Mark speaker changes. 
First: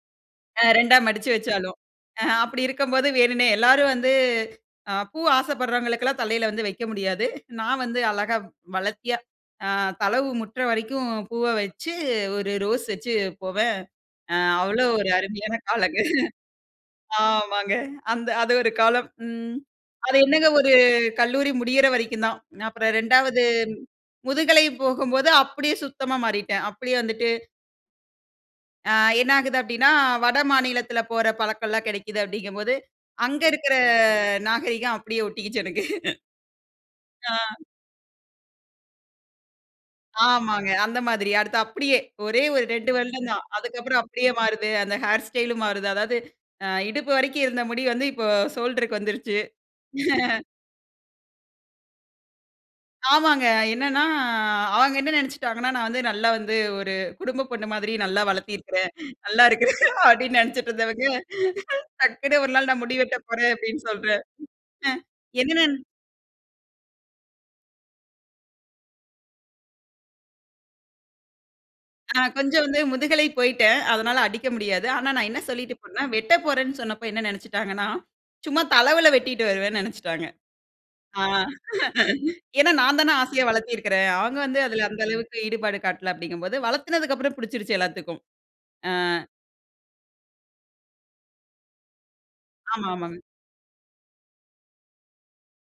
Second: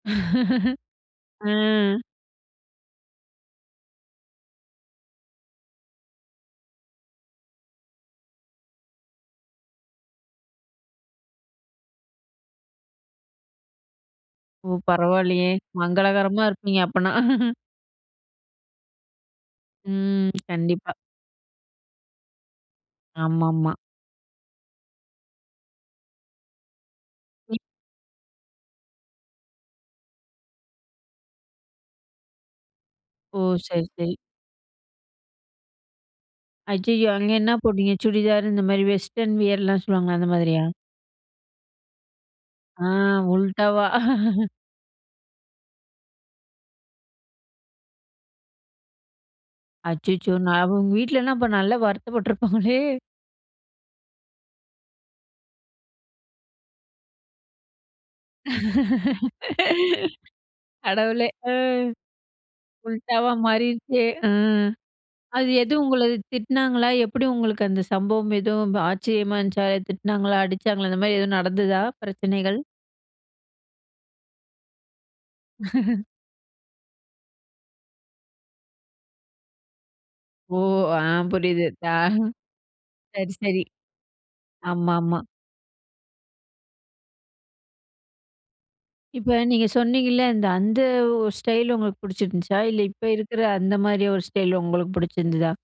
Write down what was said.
Speaker 1: ஆ, 2 ஆ மடிச்சு
Speaker 2: ஆ.
Speaker 1: வச்சாலும், அ அப்பிடி இருக்கும்போது வேணுன்னே, எல்லாரும் வந்து அ பூ ஆசைப்படுறவங்களுக்கெல்லாம் தலையில வந்து வைக்க முடியாது. நான் வந்து அழகா வளர்த்தியா அ தலவு முட்டுற வரைக்கும் பூவ வச்சு, ஒரு ரோஸ் வச்சு போவேன். அ
Speaker 2: ஓ!
Speaker 1: அவ்ளோ ஒரு
Speaker 2: பரவாயில்லயே!
Speaker 1: அருமையான காலங்க.
Speaker 2: மங்களகரமா இருப்பீங்க அப்பன்னா!
Speaker 1: ஆமாங்க. அந்த அது ஒரு காலம். ம். அது
Speaker 2: ம்.
Speaker 1: என்னங்க ஒரு
Speaker 2: கண்டிப்பா.
Speaker 1: கல்லூரி முடியிற வரைக்கும் தான். நான் அப்புறம் 2 வது
Speaker 2: ஆமா, ஆமா.
Speaker 1: முதுகலை போகும்போது அப்பிடியே சுத்தமா மாறிட்டேன். அப்பிடியே வந்துட்டு
Speaker 2: ம்.
Speaker 1: ஆ என்ன ஆகிது அப்பிடின்னா, வட மாநிலத்தில போற பழக்கல்லாம் கிடைக்கிது அப்பிடிங்கம்போது
Speaker 2: ஓ!
Speaker 1: அங்க இருக்கற
Speaker 2: சரி, சரி.
Speaker 1: நாகரிகம் அப்பிடியே ஒட்டிக்கிச்சு எனக்கு.
Speaker 2: ஐயயோ! அங்கே
Speaker 1: ஆ.
Speaker 2: என்ன போட்டீங்க? சுடிதார் இந்தமாரி வெஸ்டர்ன் வியர்லாம் சொல்லுவாங்க, அந்த மாதிரியா?
Speaker 1: ஆமாங்க. அந்த மாதிரி. அடுத்து அப்பிடியே! ஒரே ஒரு
Speaker 2: ஆ.
Speaker 1: 2 வருடந்தான்.
Speaker 2: உல்டாவா
Speaker 1: அதுக்கப்பறம் அப்பிடியே மாறுது. அந்த ஹேர் ஸ்டைல்லும் மாறுது. அதாவது அ இடுப்பு வரைக்கும் இருந்த முடி வந்து இப்போ ஷோல்ட்ருக்கு வந்துருச்சு.
Speaker 2: அச்சச்சோ! நான் உங்க வீட்லலாம் அப்ப நல்லா வருத்தப்பட்டுருப்பாங்களே!
Speaker 1: ஆமாங்க. என்னன்னா, அவுங்க என்ன நினச்சுட்டாங்கன்னா, நான் வந்து நல்லா வந்து ஒரு குடும்ப பொண்ணு மாதிரி நல்லா வளர்த்திருக்கிறேன். நல்லா இருக்கிறேன் அப்பிடின்னு நினைச்சிட்டு இருந்தவங்க,
Speaker 2: கடவுளே! அ.
Speaker 1: டக்குனு ஒரு நாள் நான் முடி வெட்டப்
Speaker 2: உல்டாவா
Speaker 1: போறேன் அப்பிடின்னு
Speaker 2: மாறிருச்சே.
Speaker 1: சொல்றேன்.
Speaker 2: அ.
Speaker 1: அ
Speaker 2: அது
Speaker 1: எகன
Speaker 2: எது
Speaker 1: என்ன
Speaker 2: உங்கள திட்டுனாங்களா! எப்படி உங்களுக்கு அந்த சம்பவம் எதுவும் ஆச்சரியமா இருந்துச்சா! திட்டினாங்களா? அடிச்சாங்களா அந்த மாரி எதுவும் நடந்ததா?
Speaker 1: நான்
Speaker 2: பிரச்சனைகள்.
Speaker 1: கொஞ்சம் வந்து முதுகலை போய்ட்டேன். அதனால அடிக்க முடியாது. ஆனா நான் என்ன சொல்லிட்டு போனேன்னா, "வெட்டப் போறேன்னு" சொன்னப்போ என்ன நினைச்சுட்டாங்கன்னா, சும்மா தளவுல வெட்டிட்டு வருவேன்னு நினச்சிட்டாங்க.
Speaker 2: ஓ!
Speaker 1: ஆ
Speaker 2: ஆம், புரியுது.
Speaker 1: ஏன்னா, நான் தான
Speaker 2: சரி,
Speaker 1: ஆசையா
Speaker 2: சரி.
Speaker 1: வளர்த்தி இருக்கிறேன். அவுங்க வந்து அதில
Speaker 2: ஆமா,
Speaker 1: அந்த
Speaker 2: ஆமா.
Speaker 1: அளவுற்கு ஈடுபாடு காட்டல அப்பிடிங்கம்போது வளத்துனதுக்கு அப்புறம் பிச்சிருச்சு எல்லாத்துக்கும். ஆ.
Speaker 2: இப்ப நீங்க சொன்னீங்கல்ல. இந்த அந்த ஒரு ஸ்டைலு உங்களுக்கு புடிச்சிருந்துச்சா! இல்ல
Speaker 1: ஆமா,
Speaker 2: இப்ப
Speaker 1: ஆமாங்க.
Speaker 2: இருக்கிற அந்த மாதிரி ஒரு ஸ்டைல் உங்களுக்கு பிடிச்சிருந்ததா?